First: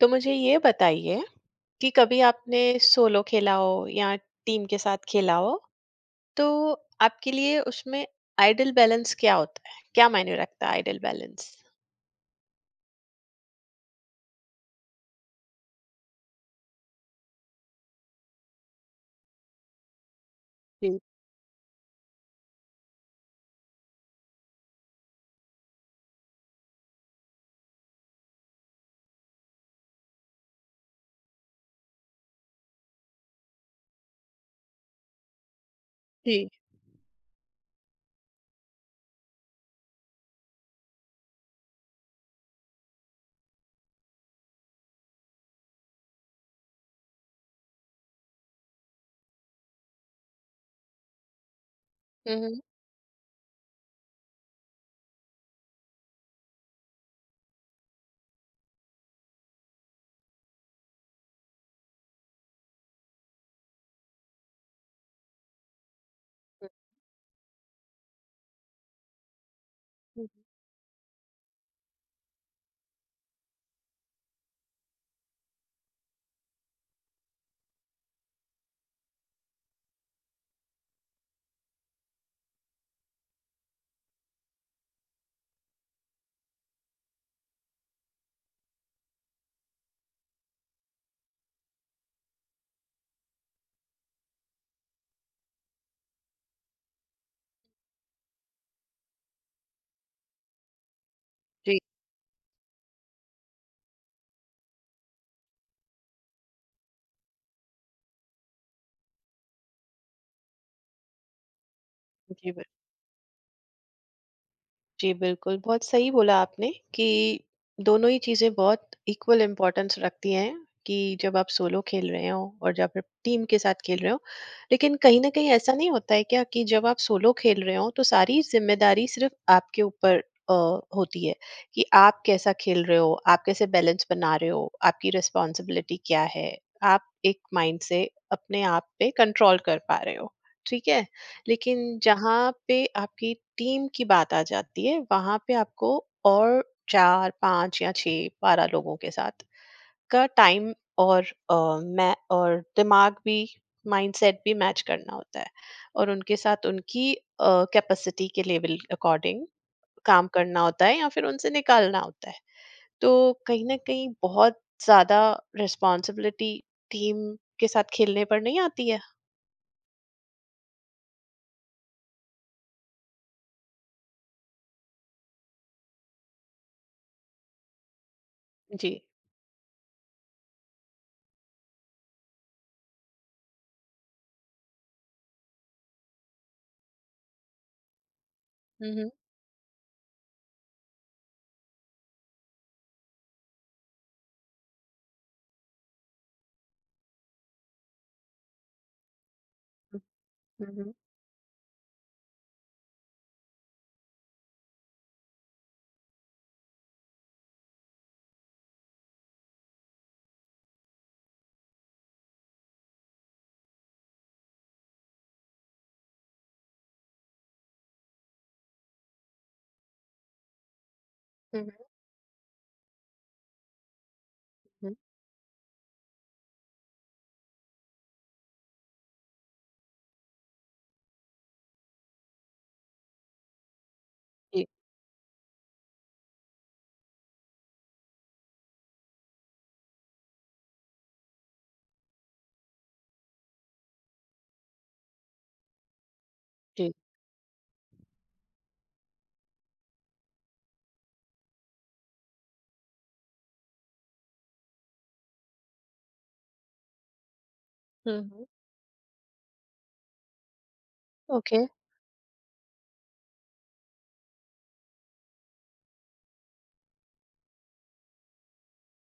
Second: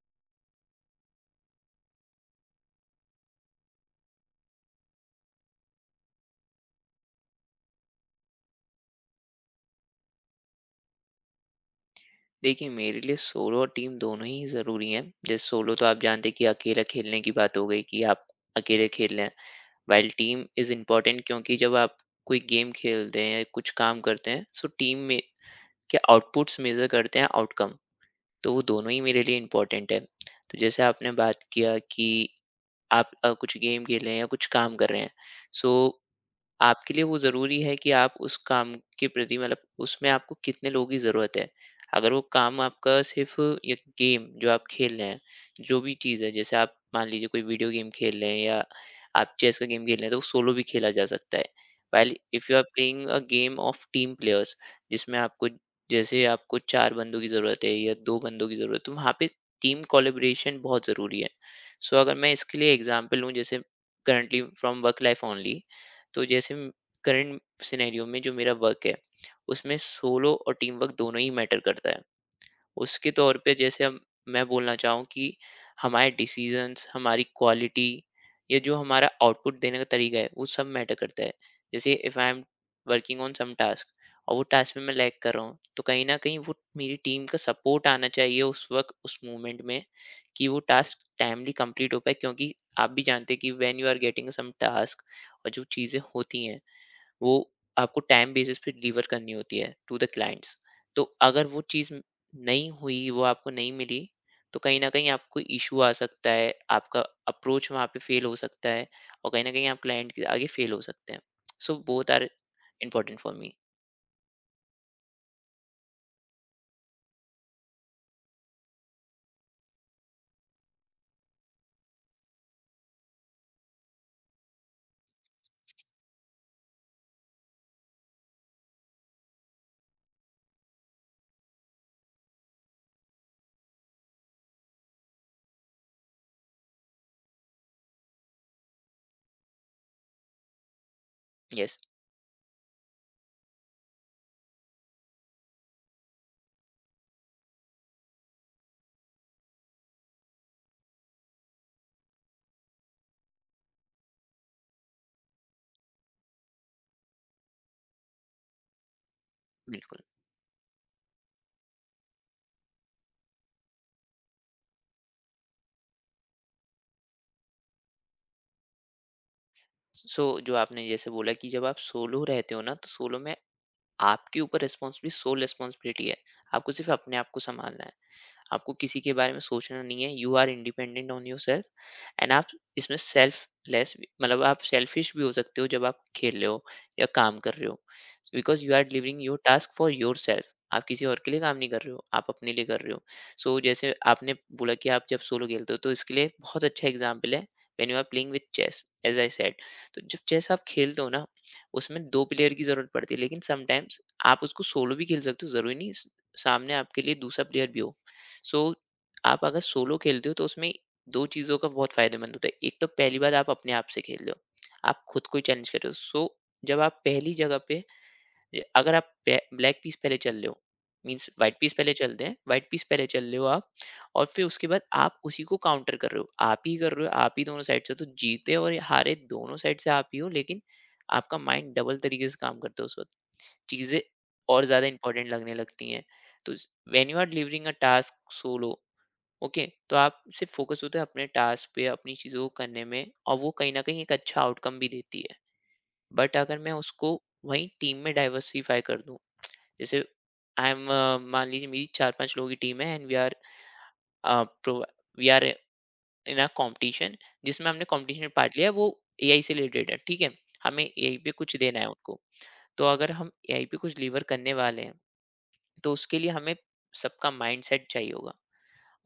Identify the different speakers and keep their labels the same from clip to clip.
Speaker 1: तो मुझे ये बताइए कि कभी आपने सोलो खेला हो या टीम के साथ खेला हो तो आपके लिए उसमें आइडल बैलेंस क्या होता है? क्या मायने रखता है आइडल बैलेंस?
Speaker 2: देखिए मेरे लिए सोलो और टीम दोनों ही ज़रूरी हैं। जैसे सोलो तो आप जानते हैं कि अकेला खेलने की बात हो गई कि आप अकेले खेल रहे हैं। व्हाइल टीम इज़
Speaker 1: जी।
Speaker 2: इम्पोर्टेंट क्योंकि जब आप कोई गेम खेलते हैं, या कुछ काम करते हैं, सो टीम में के आउटपुट्स मेज़र करते हैं आउटकम। तो वो दोनों ही मेरे लिए इम्पोर्टेंट है। तो जैसे आपने बात किया कि आप कुछ गेम खेल रहे हैं या कुछ काम कर रहे हैं। सो
Speaker 1: जी।
Speaker 2: आपके लिए वो ज़रूरी है कि आप उस काम के प्रति मतलब उसमें आपको कितने लोगों की ज़रूरत है। अगर वो काम आपका सिर्फ़ एक गेम जो आप खेल रहे हैं, जो भी चीज़ है जैसे आप मान लीजिए कोई वीडियो गेम खेल रहे हैं या आप चेस का गेम खेल रहे हैं तो वो सोलो भी खेला जा सकता है। While if you
Speaker 1: hmm.
Speaker 2: Are playing a game of team players जिसमें आपको जैसे आपको 4 बंदों की ज़रूरत है या 2 बंदों की ज़रूरत है, तो वहाँ पे टीम कोलैबोरेशन बहुत ज़रूरी है। सो अगर मैं इसके लिए एग्ज़ाम्पल लूँ जैसे currently from work life only तो जैसे करंट सिनेरियो में जो मेरा वर्क है उसमें
Speaker 1: हम्म,
Speaker 2: सोलो और टीम वर्क दोनों ही मैटर करता है उसके तौर पे जैसे हम मैं बोलना चाहूँ कि हमारे डिसीजंस, हमारी क्वालिटी या जो हमारा आउटपुट देने का तरीका है, वो सब मैटर करता है। जैसे if I am working on some task और वो टास्क में मैं लैग कर रहा हूँ, तो कहीं न कहीं वो मेरी टीम का सपोर्ट आना चाहिए उस वक़्त, उस मोमेंट में कि वो टास्क टाइमली कंप्लीट हो पाए क्योंकि आप भी जानते हैं कि when you are getting some task और जो चीज़ें होती हैं, वो आपको टाइम बेसिस पे डिलीवर करनी होती है टू द क्लाइंट्स। तो अगर वो
Speaker 1: जी।
Speaker 2: नहीं हुई वो आपको नहीं मिली तो कहीं ना कहीं आपको इशू आ सकता है। आपका अप्रोच वहाँ पे फेल हो सकता है और कहीं ना कहीं आप क्लाइंट के आगे फेल हो सकते हैं। सो बोथ आर
Speaker 1: जी।
Speaker 2: Important for me.
Speaker 1: जी बिल्कुल, बहुत सही बोला आपने कि दोनों ही चीज़ें बहुत इक्वल इम्पोर्टेंस रखती हैं कि जब आप सोलो खेल रहे हो और जब आप टीम के साथ खेल रहे हो। लेकिन कहीं न कहीं ऐसा नहीं होता है क्या कि जब आप सोलो खेल रहे हो तो सारी ज़िम्मेदारी सिर्फ़ आपके ऊपर अ, होती है कि आप कैसा खेल रहे हो, आप कैसे बैलेंस बना रहे हो, आपकी रिस्पॉन्सिबिलिटी क्या है, आप एक माइंड से अपने आप पे कंट्रोल कर पा रहे हो, ठीक है?
Speaker 2: यस,
Speaker 1: लेकिन जहाँ पे आपकी टीम की बात आ जाती है वहाँ पे आपको और 4 5 या 6 12 लोगों के साथ का टाइम और मैं और दिमाग भी माइंडसेट भी मैच करना होता है और उनके साथ उनकी कैपेसिटी के लेवल अकॉर्डिंग
Speaker 2: बिल्कुल।
Speaker 1: काम करना होता है या फिर उनसे निकालना होता है। तो कहीं न कहीं बहुत ज़्यादा रिस्पॉन्सिबिलिटी टीम के साथ खेलने पर नहीं आती है?
Speaker 2: सो जो आपने जैसे बोला कि जब आप सोलो रहते हो ना तो सोलो में आपके ऊपर रिस्पॉन्सिबिलिटी सोल रिस्पॉन्सिबिलिटी है। आपको सिर्फ अपने आप को संभालना है। आपको
Speaker 1: जी।
Speaker 2: किसी के बारे में सोचना नहीं है, you are independent on yourself. And आप इसमें सेल्फ लेस मतलब आप सेल्फिश भी हो सकते हो जब आप खेल रहे हो या काम कर रहे हो बिकॉज यू आर
Speaker 1: हुँ, हुँ।
Speaker 2: Delivering your task for yourself. आप किसी और के लिए काम नहीं कर रहे हो, आप अपने लिए कर रहे हो। सो जैसे आपने बोला कि आप जब सोलो खेलते हो तो इसके लिए बहुत अच्छा एग्जाम्पल है when you are playing with chess as I said. तो
Speaker 1: हुँ,
Speaker 2: जब चेस आप
Speaker 1: हुँ, हुँ,
Speaker 2: खेलते हो ना उसमें दो प्लेयर की जरूरत पड़ती है लेकिन समटाइम्स आप उसको सोलो भी खेल सकते हो, जरूरी नहीं सामने आपके लिए दूसरा प्लेयर भी हो। सो आप अगर सोलो खेलते हो तो उसमें दो चीज़ों का बहुत फायदेमंद होता है। एक तो पहली बार आप अपने आप से खेल रहे हो, आप खुद को ही चैलेंज कर रहे हो। सो जब आप पहली जगह पे अगर आप ब्लैक पीस पहले चल रहे हो मीन्स वाइट
Speaker 1: हुँ,
Speaker 2: पीस पहले चलते हैं, वाइट पीस पहले चल रहे हो आप और फिर उसके बाद
Speaker 1: हुँ।
Speaker 2: आप उसी को काउंटर कर रहे हो, आप ही कर रहे हो, आप ही दोनों साइड से, तो जीते और हारे दोनों साइड से आप ही हो। लेकिन आपका माइंड डबल तरीके से काम करता है उस वक्त। चीज़ें और
Speaker 1: जी।
Speaker 2: ज़्यादा इंपॉर्टेंट लगने लगती हैं। तो when you are delivering a task solo, okay, तो आप सिर्फ फोकस होते हैं अपने टास्क पे, अपनी चीज़ों को करने में, और वो कहीं ना कहीं एक अच्छा आउटकम भी देती है। बट अगर मैं
Speaker 1: जी।
Speaker 2: उसको वहीं टीम में डाइवर्सिफाई कर दूं, जैसे आई एम मान लीजिए मेरी चार पांच लोगों की टीम है and we are in a competition जिसमें हमने
Speaker 1: हुँ,
Speaker 2: कॉम्पिटिशन में
Speaker 1: हुँ।
Speaker 2: पार्ट लिया है, वो एआई से रिलेटेड है, ठीक है। हमें एआई पे कुछ
Speaker 1: ओके।
Speaker 2: देना है उनको। तो अगर हम एआई पे कुछ डिलीवर करने वाले हैं तो उसके लिए हमें सबका माइंडसेट चाहिए होगा।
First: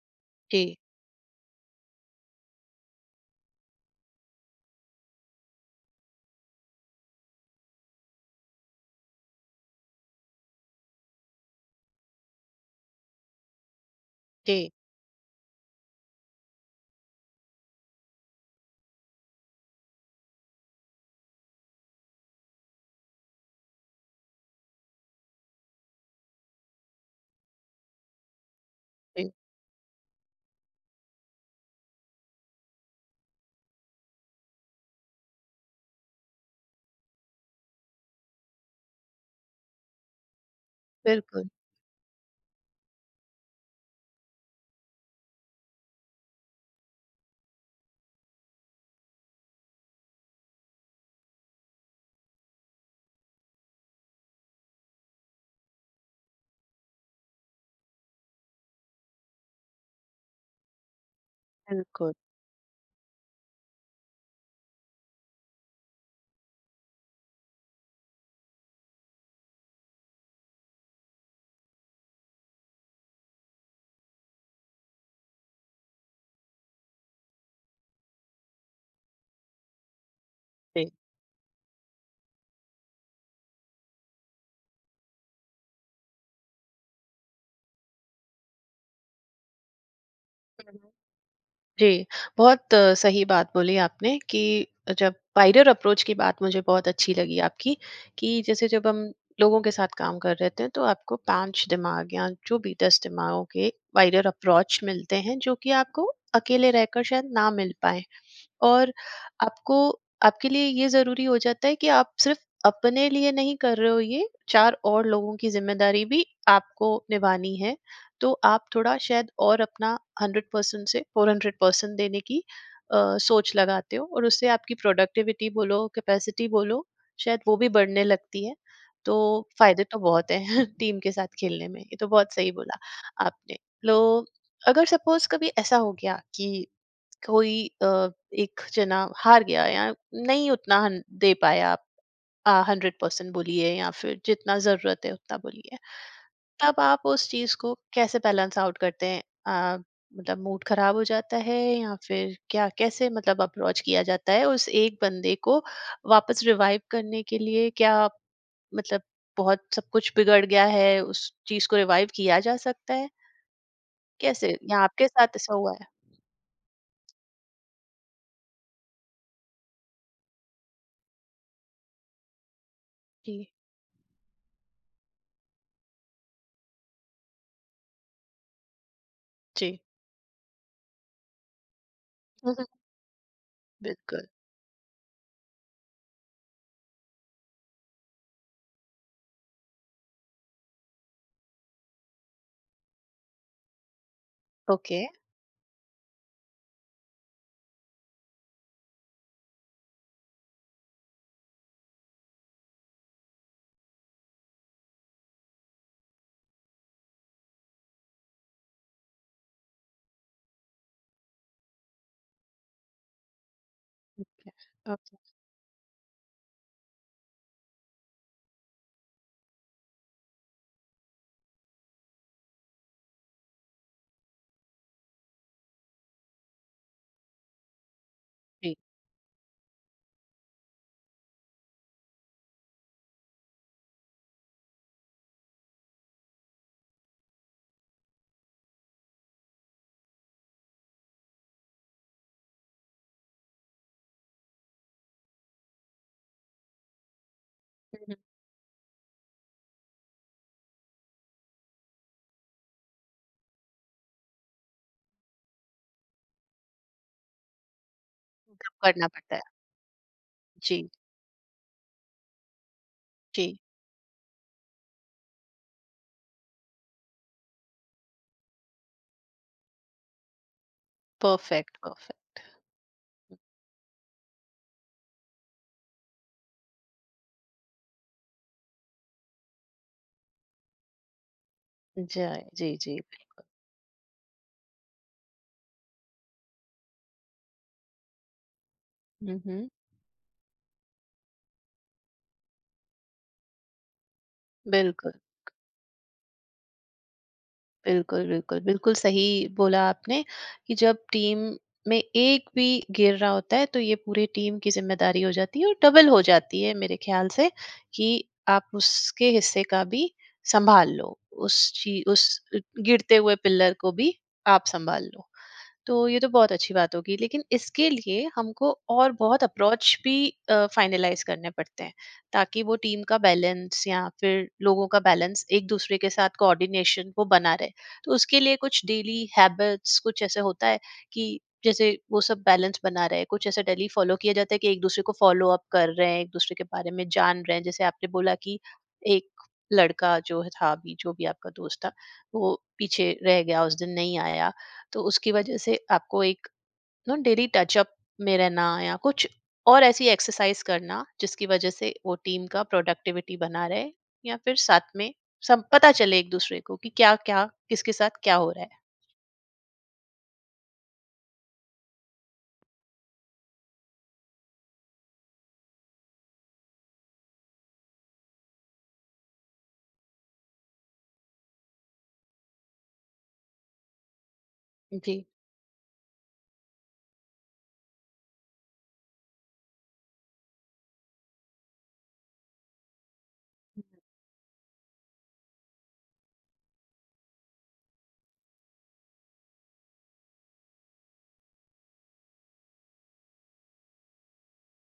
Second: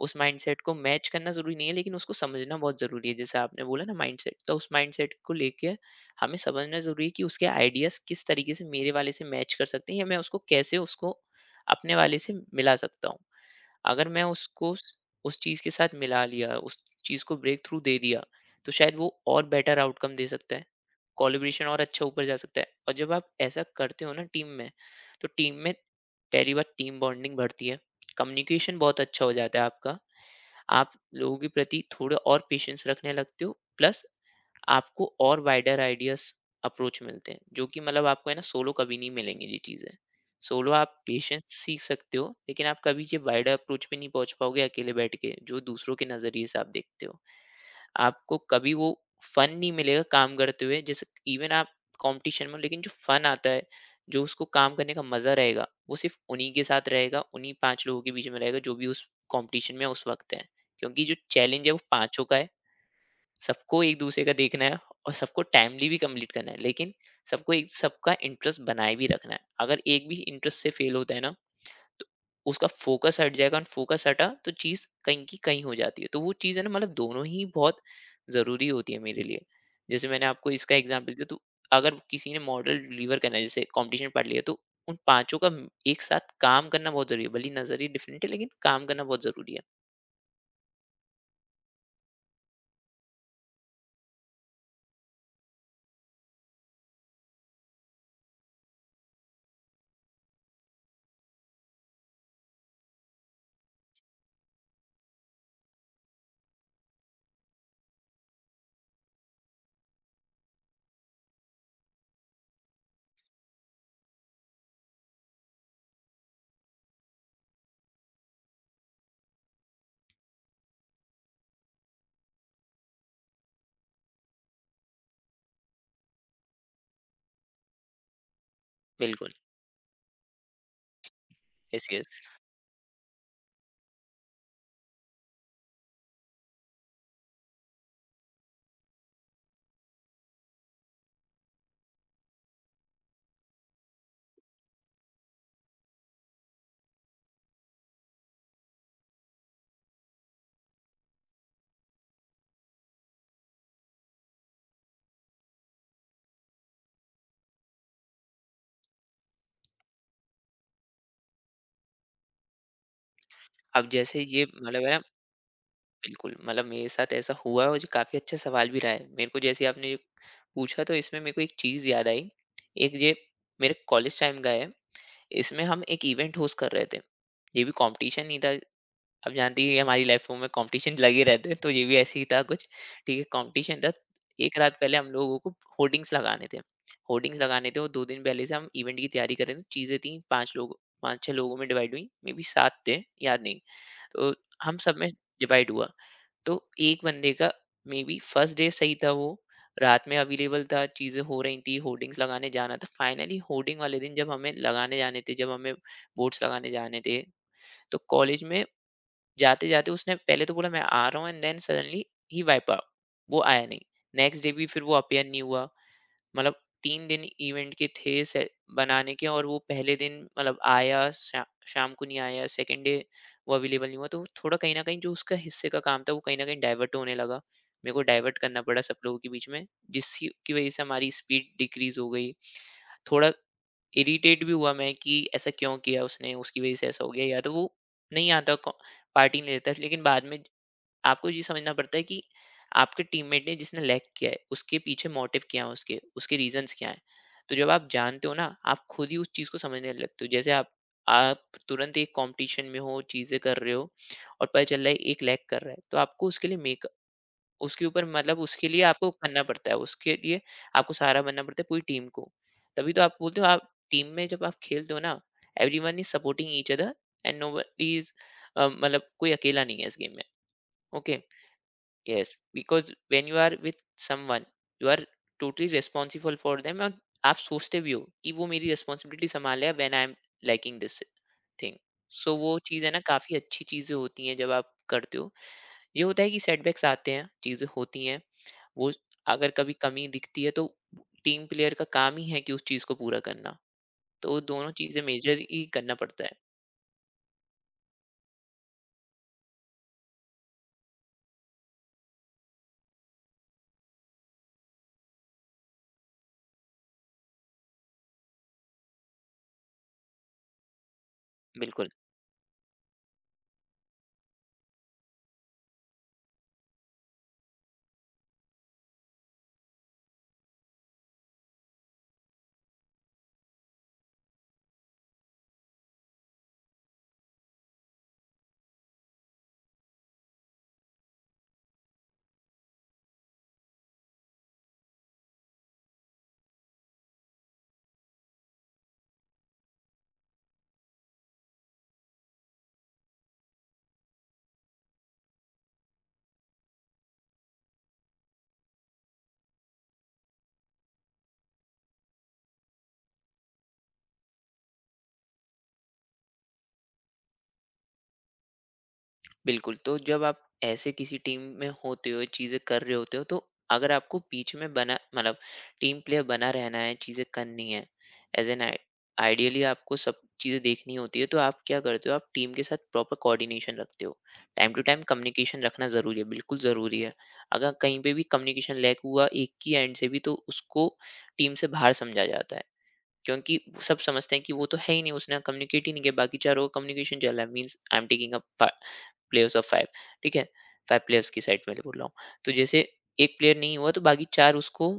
Speaker 2: उस माइंडसेट को
Speaker 1: जी,
Speaker 2: मैच करना ज़रूरी नहीं है, लेकिन उसको समझना बहुत ज़रूरी है। जैसे आपने बोला ना माइंडसेट, तो उस माइंडसेट को लेके हमें समझना ज़रूरी है कि उसके आइडियाज़ किस तरीके से मेरे वाले से मैच कर सकते हैं या मैं उसको कैसे उसको अपने वाले से मिला सकता हूँ। अगर मैं
Speaker 1: जी,
Speaker 2: उसको स उस चीज़ के साथ मिला लिया, उस चीज़ को ब्रेक थ्रू दे दिया, तो शायद वो और बेटर आउटकम दे सकता है। कोलैबोरेशन और अच्छा ऊपर जा सकता है और जब आप ऐसा करते हो ना टीम में, तो टीम में पहली बात टीम बॉन्डिंग बढ़ती है, कम्युनिकेशन बहुत अच्छा
Speaker 1: जी।
Speaker 2: हो जाता है आपका। आप लोगों के प्रति थोड़े और पेशेंस रखने लगते हो, प्लस आपको और वाइडर आइडियाज अप्रोच मिलते हैं जो कि मतलब आपको है ना सोलो कभी नहीं मिलेंगे ये चीज़ें। सोलो आप पेशेंस
Speaker 1: बिल्कुल,
Speaker 2: सीख सकते हो लेकिन आप कभी ये वाइडर अप्रोच पे नहीं पहुंच पाओगे अकेले बैठ के, जो दूसरों के नज़रिए से आप देखते हो। आपको कभी वो फन नहीं मिलेगा काम करते हुए, जैसे इवन आप कंपटीशन में हो, लेकिन जो फन आता है, जो उसको काम करने का मजा रहेगा, वो सिर्फ उन्हीं के साथ रहेगा, उन्हीं पांच लोगों के बीच में रहेगा जो भी उस कंपटीशन में उस वक्त है। क्योंकि जो चैलेंज है वो
Speaker 1: बिल्कुल,
Speaker 2: पांचों का है। सबको एक दूसरे का देखना है और सबको टाइमली भी कंप्लीट करना है, लेकिन सबको एक सबका इंटरेस्ट बनाए भी रखना है। अगर एक भी इंटरेस्ट से फेल होता है ना तो उसका फोकस हट जाएगा और फोकस हटा तो चीज़ कहीं की कहीं हो जाती है। तो वो चीज़ है ना मतलब दोनों ही बहुत ज़रूरी होती है मेरे लिए। जैसे मैंने आपको इसका
Speaker 1: जी।
Speaker 2: एग्ज़ाम्पल दिया तो अगर किसी ने मॉडल डिलीवर करना है, जैसे कॉम्पिटिशन पार्ट लिया, तो उन पाँचों का म- एक साथ काम करना बहुत ज़रूरी है। भले ही नज़रिए डिफरेंट है लेकिन काम करना बहुत ज़रूरी है।
Speaker 1: हुँ, हुँ। जी, बहुत सही बात बोली आपने कि जब वाइडर अप्रोच की बात मुझे बहुत अच्छी लगी आपकी कि जैसे जब हम लोगों के साथ काम कर रहे थे हैं, तो आपको 5 दिमाग या जो भी 10 दिमागों के वाइडर अप्रोच मिलते हैं, जो कि आपको अकेले रहकर शायद ना मिल पाएँ। और आपको आपके लिए ये ज़रूरी हो जाता है कि आप सिर्फ अपने लिए नहीं कर रहे हो ये, 4 और लोगों की ज़िम्मेदारी भी आपको निभानी है। तो आप थोड़ा शायद और अपना 100% से 400% देने की सोच लगाते हो और उससे आपकी प्रोडक्टिविटी बोलो, कैपेसिटी बोलो, शायद वो भी बढ़ने लगती है।
Speaker 2: बिल्कुल,
Speaker 1: तो फ़ायदे तो बहुत हैं टीम के साथ खेलने में,
Speaker 2: यस
Speaker 1: ये
Speaker 2: यस।
Speaker 1: तो बहुत सही बोला आपने। लो अगर सपोज़ कभी ऐसा हो गया कि कोई अ, एक जना हार गया या नहीं उतना दे पाया, आप 100% बोलिए या फिर जितना जरूरत है उतना बोलिए, तब आप उस चीज को कैसे बैलेंस आउट करते हैं? आ, मतलब मूड खराब हो जाता है या फिर क्या? कैसे मतलब अप्रोच किया जाता है उस एक बंदे को वापस रिवाइव करने के लिए? क्या आप, मतलब बहुत सब कुछ बिगड़ गया है उस चीज को रिवाइव किया जा सकता है
Speaker 2: अब जैसे ये
Speaker 1: कैसे? या
Speaker 2: मतलब है ना,
Speaker 1: आपके साथ ऐसा हुआ है?
Speaker 2: बिल्कुल, मतलब मेरे साथ ऐसा हुआ है और जो काफ़ी अच्छा सवाल भी रहा है। मेरे को जैसे आपने ये पूछा तो इसमें मेरे को एक चीज़ याद आई। एक ये
Speaker 1: जी।
Speaker 2: मेरे कॉलेज टाइम का है। इसमें हम एक इवेंट होस्ट कर रहे थे। ये भी कॉम्पिटिशन नहीं था। आप जानती
Speaker 1: जी।
Speaker 2: हैं हमारी लाइफ में कॉम्पिटिशन लगे रहते हैं तो ये भी ऐसे ही था
Speaker 1: हम्म,
Speaker 2: कुछ। ठीक है, कॉम्पिटिशन था।
Speaker 1: बिल्कुल।
Speaker 2: 1 रात पहले हम लोगों को होर्डिंग्स लगाने थे। होर्डिंग्स लगाने थे और 2 दिन पहले से हम इवेंट की तैयारी कर रहे थे। चीज़ें थी 5 लोग 5-6 लोगों में डिवाइड हुई। मे बी 7 थे, याद नहीं। तो हम सब
Speaker 1: ओके।
Speaker 2: में डिवाइड हुआ। तो एक बंदे का मे बी फर्स्ट डे सही था वो, रात में अवेलेबल था, चीज़ें हो रही थी, होर्डिंग्स लगाने जाना था। फाइनली होर्डिंग वाले दिन जब हमें लगाने जाने थे, जब हमें बोर्ड्स लगाने जाने थे, तो कॉलेज में जाते-जाते उसने पहले तो बोला मैं आ रहा हूँ एंड देन सडनली ही वाइप आउट, वो आया नहीं। नेक्स्ट डे भी फिर वो
Speaker 1: अ,
Speaker 2: अपीयर नहीं हुआ। मतलब 3 दिन इवेंट के थे से बनाने के और वो पहले दिन मतलब शाम को नहीं आया, सेकंड डे वो अवेलेबल नहीं हुआ, तो थोड़ा कहीं ना कहीं जो उसका हिस्से का काम था वो कहीं ना कहीं डाइवर्ट होने लगा, मेरे को डाइवर्ट करना
Speaker 1: जी।
Speaker 2: पड़ा सब लोगों के बीच में, जिसकी वजह से हमारी स्पीड डिक्रीज हो गई। थोड़ा इरिटेट भी हुआ मैं कि ऐसा क्यों किया उसने, उसकी वजह से ऐसा हो गया, या तो वो नहीं आता, पार्टी नहीं लेता। लेकिन बाद में आपको ये समझना पड़ता है कि आपके टीममेट ने जिसने लैग किया है उसके पीछे मोटिव क्या है, उसके उसके रीजंस क्या हैं। तो जब आप
Speaker 1: हुँ,
Speaker 2: जानते हो ना आप खुद ही उस चीज़ को समझने लगते हो। जैसे आप तुरंत एक कंपटीशन में हो, चीज़ें कर रहे हो, और पता चल रहा है एक लैग कर रहा है, तो आपको उसके लिए मेक उसके ऊपर मतलब उसके लिए
Speaker 1: करना
Speaker 2: आपको
Speaker 1: पड़ता
Speaker 2: करना
Speaker 1: है।
Speaker 2: पड़ता है उसके लिए।
Speaker 1: जी,
Speaker 2: आपको सहारा बनना पड़ता है पूरी टीम को। तभी तो आप बोलते हो
Speaker 1: जी,
Speaker 2: आप टीम में जब आप खेलते हो ना everyone is supporting each other and no is मतलब कोई अकेला नहीं है इस गेम में। Okay.
Speaker 1: Perfect, perfect.
Speaker 2: Yes, because when you are with someone, you are totally responsible for them और आप सोचते भी हो कि वो मेरी रिस्पॉन्सिबिलिटी संभाले, when I am liking this thing. सो
Speaker 1: जाए,
Speaker 2: वो
Speaker 1: जी,
Speaker 2: चीज़ है
Speaker 1: जी।
Speaker 2: ना, काफ़ी अच्छी चीज़ें होती हैं जब आप करते हो। ये होता है कि सेटबैक्स आते हैं, चीज़ें होती हैं, वो
Speaker 1: हुँ,
Speaker 2: अगर
Speaker 1: हुँ,
Speaker 2: कभी कमी दिखती है, तो टीम प्लेयर का काम ही है कि उस चीज़ को पूरा करना। तो वो दोनों चीज़ें
Speaker 1: बिल्कुल,
Speaker 2: मेजर ही करना पड़ता है।
Speaker 1: बिल्कुल, बिल्कुल सही बोला आपने कि जब टीम में एक भी गिर रहा होता है, तो ये पूरे टीम की ज़िम्मेदारी हो जाती है और डबल हो जाती है मेरे ख़्याल से कि आप उसके हिस्से का भी संभाल लो।
Speaker 2: बिल्कुल,
Speaker 1: उस गिरते हुए पिलर को भी आप संभाल लो। तो ये तो बहुत अच्छी बात होगी लेकिन इसके लिए हमको और बहुत अप्रोच भी फाइनलाइज करने पड़ते हैं ताकि वो टीम का बैलेंस या फिर लोगों का बैलेंस एक दूसरे के साथ कोऑर्डिनेशन वो बना रहे। तो उसके लिए कुछ डेली हैबिट्स कुछ ऐसे होता है कि जैसे वो सब बैलेंस बना रहे, कुछ ऐसा डेली फॉलो किया जाता है कि एक दूसरे को फॉलो अप कर रहे हैं, एक दूसरे के बारे में जान रहे हैं? जैसे आपने बोला कि एक लड़का जो था, अभी जो भी आपका दोस्त था, वो पीछे रह गया, उस दिन नहीं आया, तो उसकी वजह से आपको एक नो डेली टचअप में रहना या कुछ और ऐसी एक्सरसाइज करना जिसकी वजह से वो टीम का प्रोडक्टिविटी बना रहे या फिर साथ में सब पता चले एक दूसरे को कि क्या क्या किसके साथ क्या हो रहा है।
Speaker 2: बिल्कुल, तो जब आप ऐसे किसी टीम में होते हो, चीज़ें कर रहे होते हो, तो अगर आपको बीच में बना मतलब टीम प्लेयर बना रहना है, चीज़ें करनी है, एज़ एन आई आइडियली आपको सब चीज़ें देखनी होती है, तो आप क्या करते हो, आप टीम के साथ प्रॉपर कोऑर्डिनेशन रखते हो। टाइम टू टाइम
Speaker 1: जी।
Speaker 2: कम्युनिकेशन रखना ज़रूरी है, बिल्कुल ज़रूरी है। अगर कहीं पे भी कम्युनिकेशन लैक हुआ एक ही एंड से भी, तो उसको टीम से बाहर समझा जाता है, क्योंकि सब समझते हैं कि वो तो है ही नहीं, उसने कम्युनिकेट ही नहीं किया, बाकी चारों का कम्युनिकेशन चल रहा है, means I am taking a पा प्लेयर्स ऑफ फाइव। ठीक है, फाइव प्लेयर्स की साइड में बोल रहा हूँ। तो जैसे एक प्लेयर नहीं हुआ तो बाकी चार उसको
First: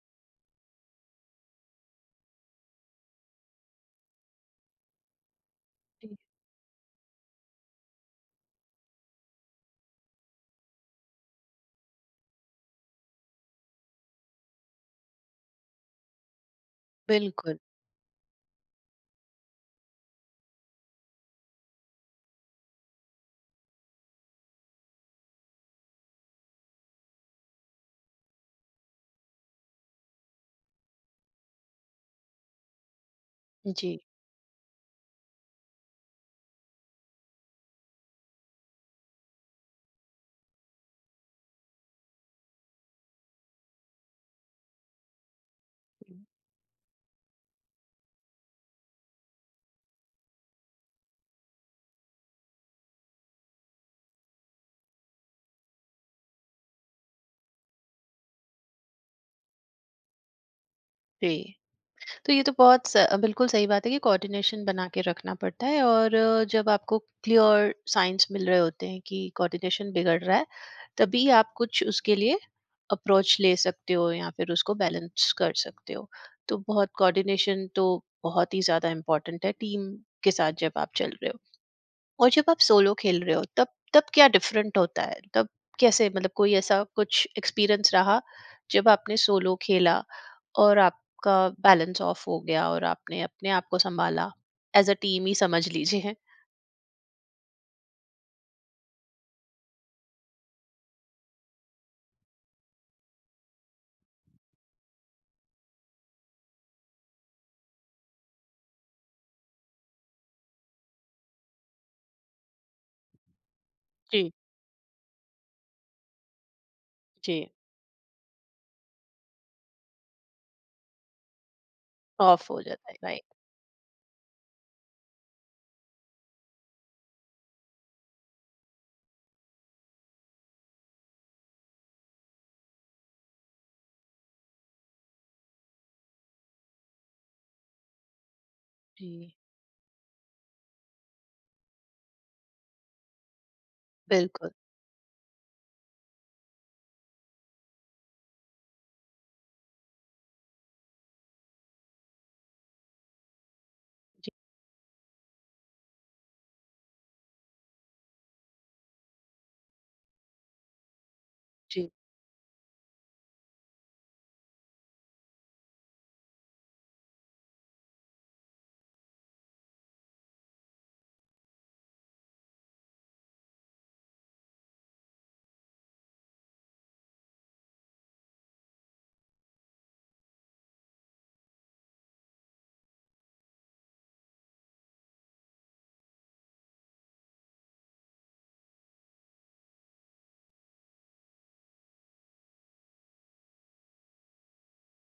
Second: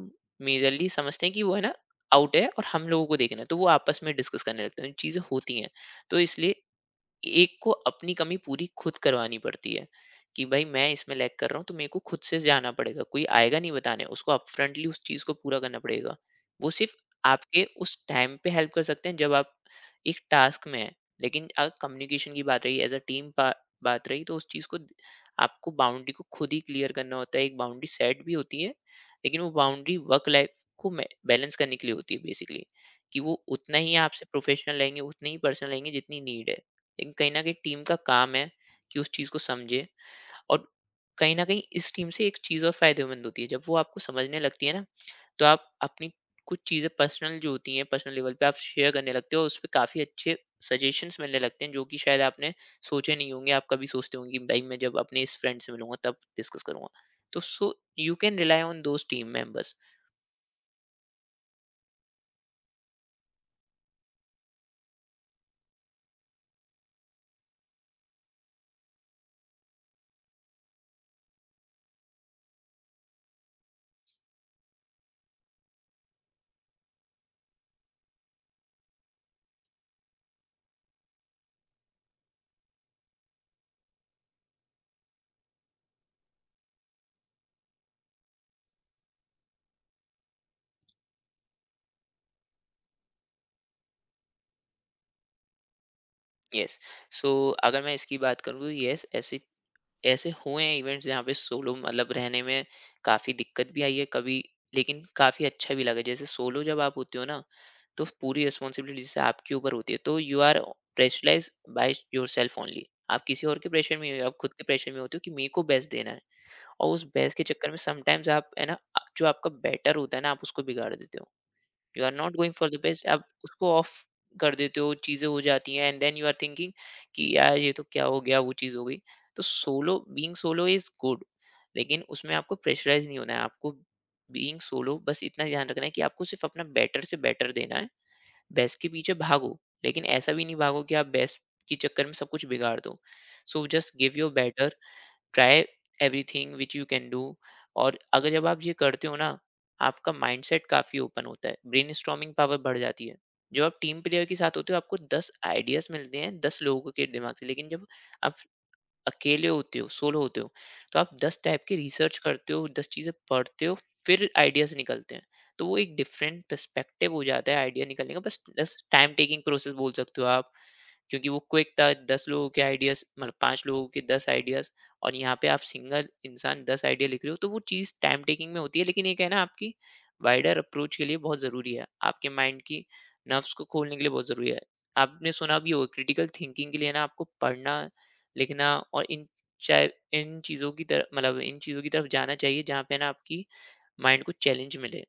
Speaker 2: मेजरली समझते हैं कि वो है ना आउट है और हम लोगों को देखना है, तो वो आपस में डिस्कस करने लगते हैं, चीज़ें होती हैं।
Speaker 1: जी,
Speaker 2: तो इसलिए एक को अपनी कमी पूरी खुद करवानी पड़ती है कि भाई मैं इसमें लैग कर रहा हूँ, तो मेरे को खुद से जाना पड़ेगा, कोई आएगा नहीं बताने उसको। अपफ्रंटली उस चीज को पूरा करना पड़ेगा। वो सिर्फ
Speaker 1: बिल्कुल।
Speaker 2: आपके उस टाइम पे हेल्प कर सकते हैं जब आप एक टास्क में है। लेकिन अगर कम्युनिकेशन की बात रही एज अ टीम बात रही, तो उस चीज को द- आपको बाउंड्री को खुद ही क्लियर करना होता है, एक बाउंड्री सेट भी होती है। लेकिन वो बाउंड्री वर्क लाइफ को बैलेंस करने के लिए होती है बेसिकली, कि वो उतना ही
Speaker 1: जी।
Speaker 2: आपसे प्रोफेशनल लेंगे उतनी ही पर्सनल लेंगे जितनी नीड है। एक कहीं न कहीं टीम का काम है कि उस चीज़ को समझे। और कहीं न कहीं इस टीम से एक चीज़ और फ़ायदेमंद होती है, जब वो आपको समझने लगती है ना, तो आप अपनी कुछ चीज़ें पर्सनल जो होती हैं, पर्सनल लेवल पे आप शेयर करने लगते हो, उस पे काफ़ी अच्छे सजेशंस मिलने लगते हैं, जो कि शायद आपने सोचे नहीं होंगे। आप कभी सोचते होंगे कि भई, मैं जब अपने इस फ्रेंड से मिलूँगा, तब डिस्कस करूँगा। So you can rely on those team members.
Speaker 1: जी। तो ये तो बहुत स बिल्कुल सही बात है कि कोऑर्डिनेशन बना के रखना पड़ता है। और जब आपको क्लियर साइंस मिल रहे होते हैं कि कोऑर्डिनेशन बिगड़ रहा है, तभी आप कुछ उसके लिए अप्रोच ले सकते हो या फिर उसको बैलेंस कर सकते हो। तो बहुत कोऑर्डिनेशन तो बहुत ही ज़्यादा इम्पोर्टेंट है टीम के साथ जब आप चल रहे हो। और जब आप सोलो खेल रहे हो तब तब क्या डिफरेंट होता है? तब कैसे मतलब कोई ऐसा कुछ एक्सपीरियंस रहा जब आपने सोलो खेला और आपका बैलेंस ऑफ हो गया और आपने अपने आप को संभाला, एज अ टीम ही समझ लीजिए।
Speaker 2: येस, सो अगर मैं इसकी बात करूँ, तो येस, ऐसी ऐसे हुए हैं इवेंट्स जहाँ पे सोलो मतलब रहने में काफी दिक्कत भी आई है कभी। लेकिन काफी अच्छा भी लगा। जैसे सोलो जब आप होते हो ना, तो पूरी रिस्पॉन्सिबिलिटी जैसे आपके ऊपर होती है, तो you are pressurise by yourself only. आप किसी और के प्रेशर में नहीं हो,
Speaker 1: जी।
Speaker 2: आप खुद के प्रेशर में होते हो कि मेरे को बेस्ट देना है। और उस बेस्ट के
Speaker 1: जी,
Speaker 2: चक्कर में समटाइम्स आप है ना, जो आपका बेटर होता है ना आप उसको बिगाड़ देते हो। You are not
Speaker 1: of
Speaker 2: going
Speaker 1: हो
Speaker 2: फॉर द
Speaker 1: जाता है,
Speaker 2: बेस्ट। आप
Speaker 1: राइट।
Speaker 2: उसको ऑफ कर देते हो, चीज़ें हो जाती हैं, and then you are thinking कि यार ये तो क्या हो गया, वो चीज़ हो गई। तो solo, being solo is good, लेकिन उसमें आपको प्रेशराइज नहीं होना है। आपको बीइंग सोलो बस इतना ध्यान रखना है कि आपको सिर्फ अपना बेटर से बेटर देना है। बेस्ट के पीछे
Speaker 1: जी।
Speaker 2: भागो, लेकिन ऐसा भी नहीं भागो कि आप बेस्ट के चक्कर में सब कुछ बिगाड़ दो। सो जस्ट गिव योर
Speaker 1: बिल्कुल।
Speaker 2: Better, try everything which you can do. और अगर जब आप ये करते हो ना, आपका माइंडसेट काफ़ी ओपन होता है, ब्रेन पावर बढ़ जाती है। जब आप टीम प्लेयर के साथ होते हो आपको दस आइडियाज मिलते हैं दस लोगों के दिमाग से। लेकिन जब आप अकेले होते हो, सोलो होते हो, तो आप दस टाइप की रिसर्च करते हो, दस चीज़ें पढ़ते हो, फिर आइडियाज निकलते हैं। तो वो एक डिफरेंट पर्सपेक्टिव हो जाता है आइडिया निकलने का। बस दस टाइम टेकिंग प्रोसेस बोल सकते हो आप, क्योंकि वो क्विक था 10 लोगों के आइडियाज़, मतलब 5 लोगों के 10 आइडियाज़। और यहाँ पे आप सिंगल इंसान 10 आइडिया लिख रहे हो, तो वो चीज़ टाइम टेकिंग में होती है। लेकिन एक है ना आपकी वाइडर अप्रोच के लिए बहुत ज़रूरी है, आपके माइंड की नर्व्स को खोलने के लिए बहुत ज़रूरी है। आपने सुना भी होगा क्रिटिकल थिंकिंग के लिए ना आपको पढ़ना लिखना चाहे इन चीज़ों की तरफ जाना चाहिए जहाँ पे ना आपकी माइंड को चैलेंज मिले।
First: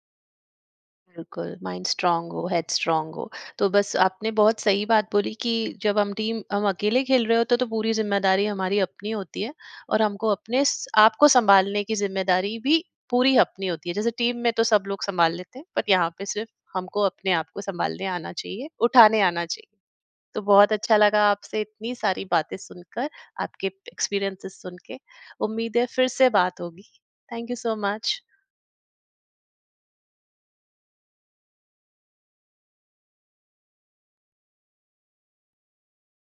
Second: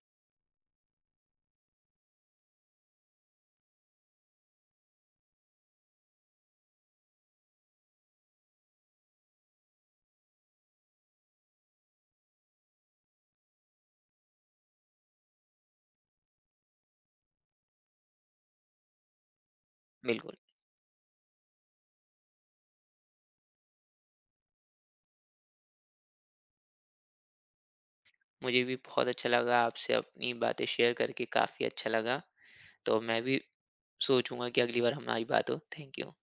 Speaker 1: बिल्कुल, माइंड स्ट्रांग हो, हेड स्ट्रांग हो। तो बस आपने बहुत सही बात बोली कि जब हम टीम हम अकेले खेल रहे होते हैं, तो पूरी ज़िम्मेदारी हमारी अपनी होती है और हमको अपने स आप को सँभालने की ज़िम्मेदारी भी पूरी अपनी होती है। जैसे टीम में तो सब लोग सँभाल लेते हैं, बट यहाँ पे सिर्फ़ हमको अपने आप को सँभालने आना चाहिए, उठाने आना चाहिए।
Speaker 2: बिल्कुल,
Speaker 1: तो बहुत अच्छा लगा आपसे इतनी सारी बातें सुनकर, आपके एक्सपीरियंसेस सुन के। उम्मीद है फिर से बात होगी। Thank you so much.
Speaker 2: मुझे भी बहुत अच्छा लगा आपसे अपनी बातें शेयर करके, काफ़ी अच्छा लगा। तो मैं भी सोचूंगा कि अगली बार हमारी बात हो। Thank you.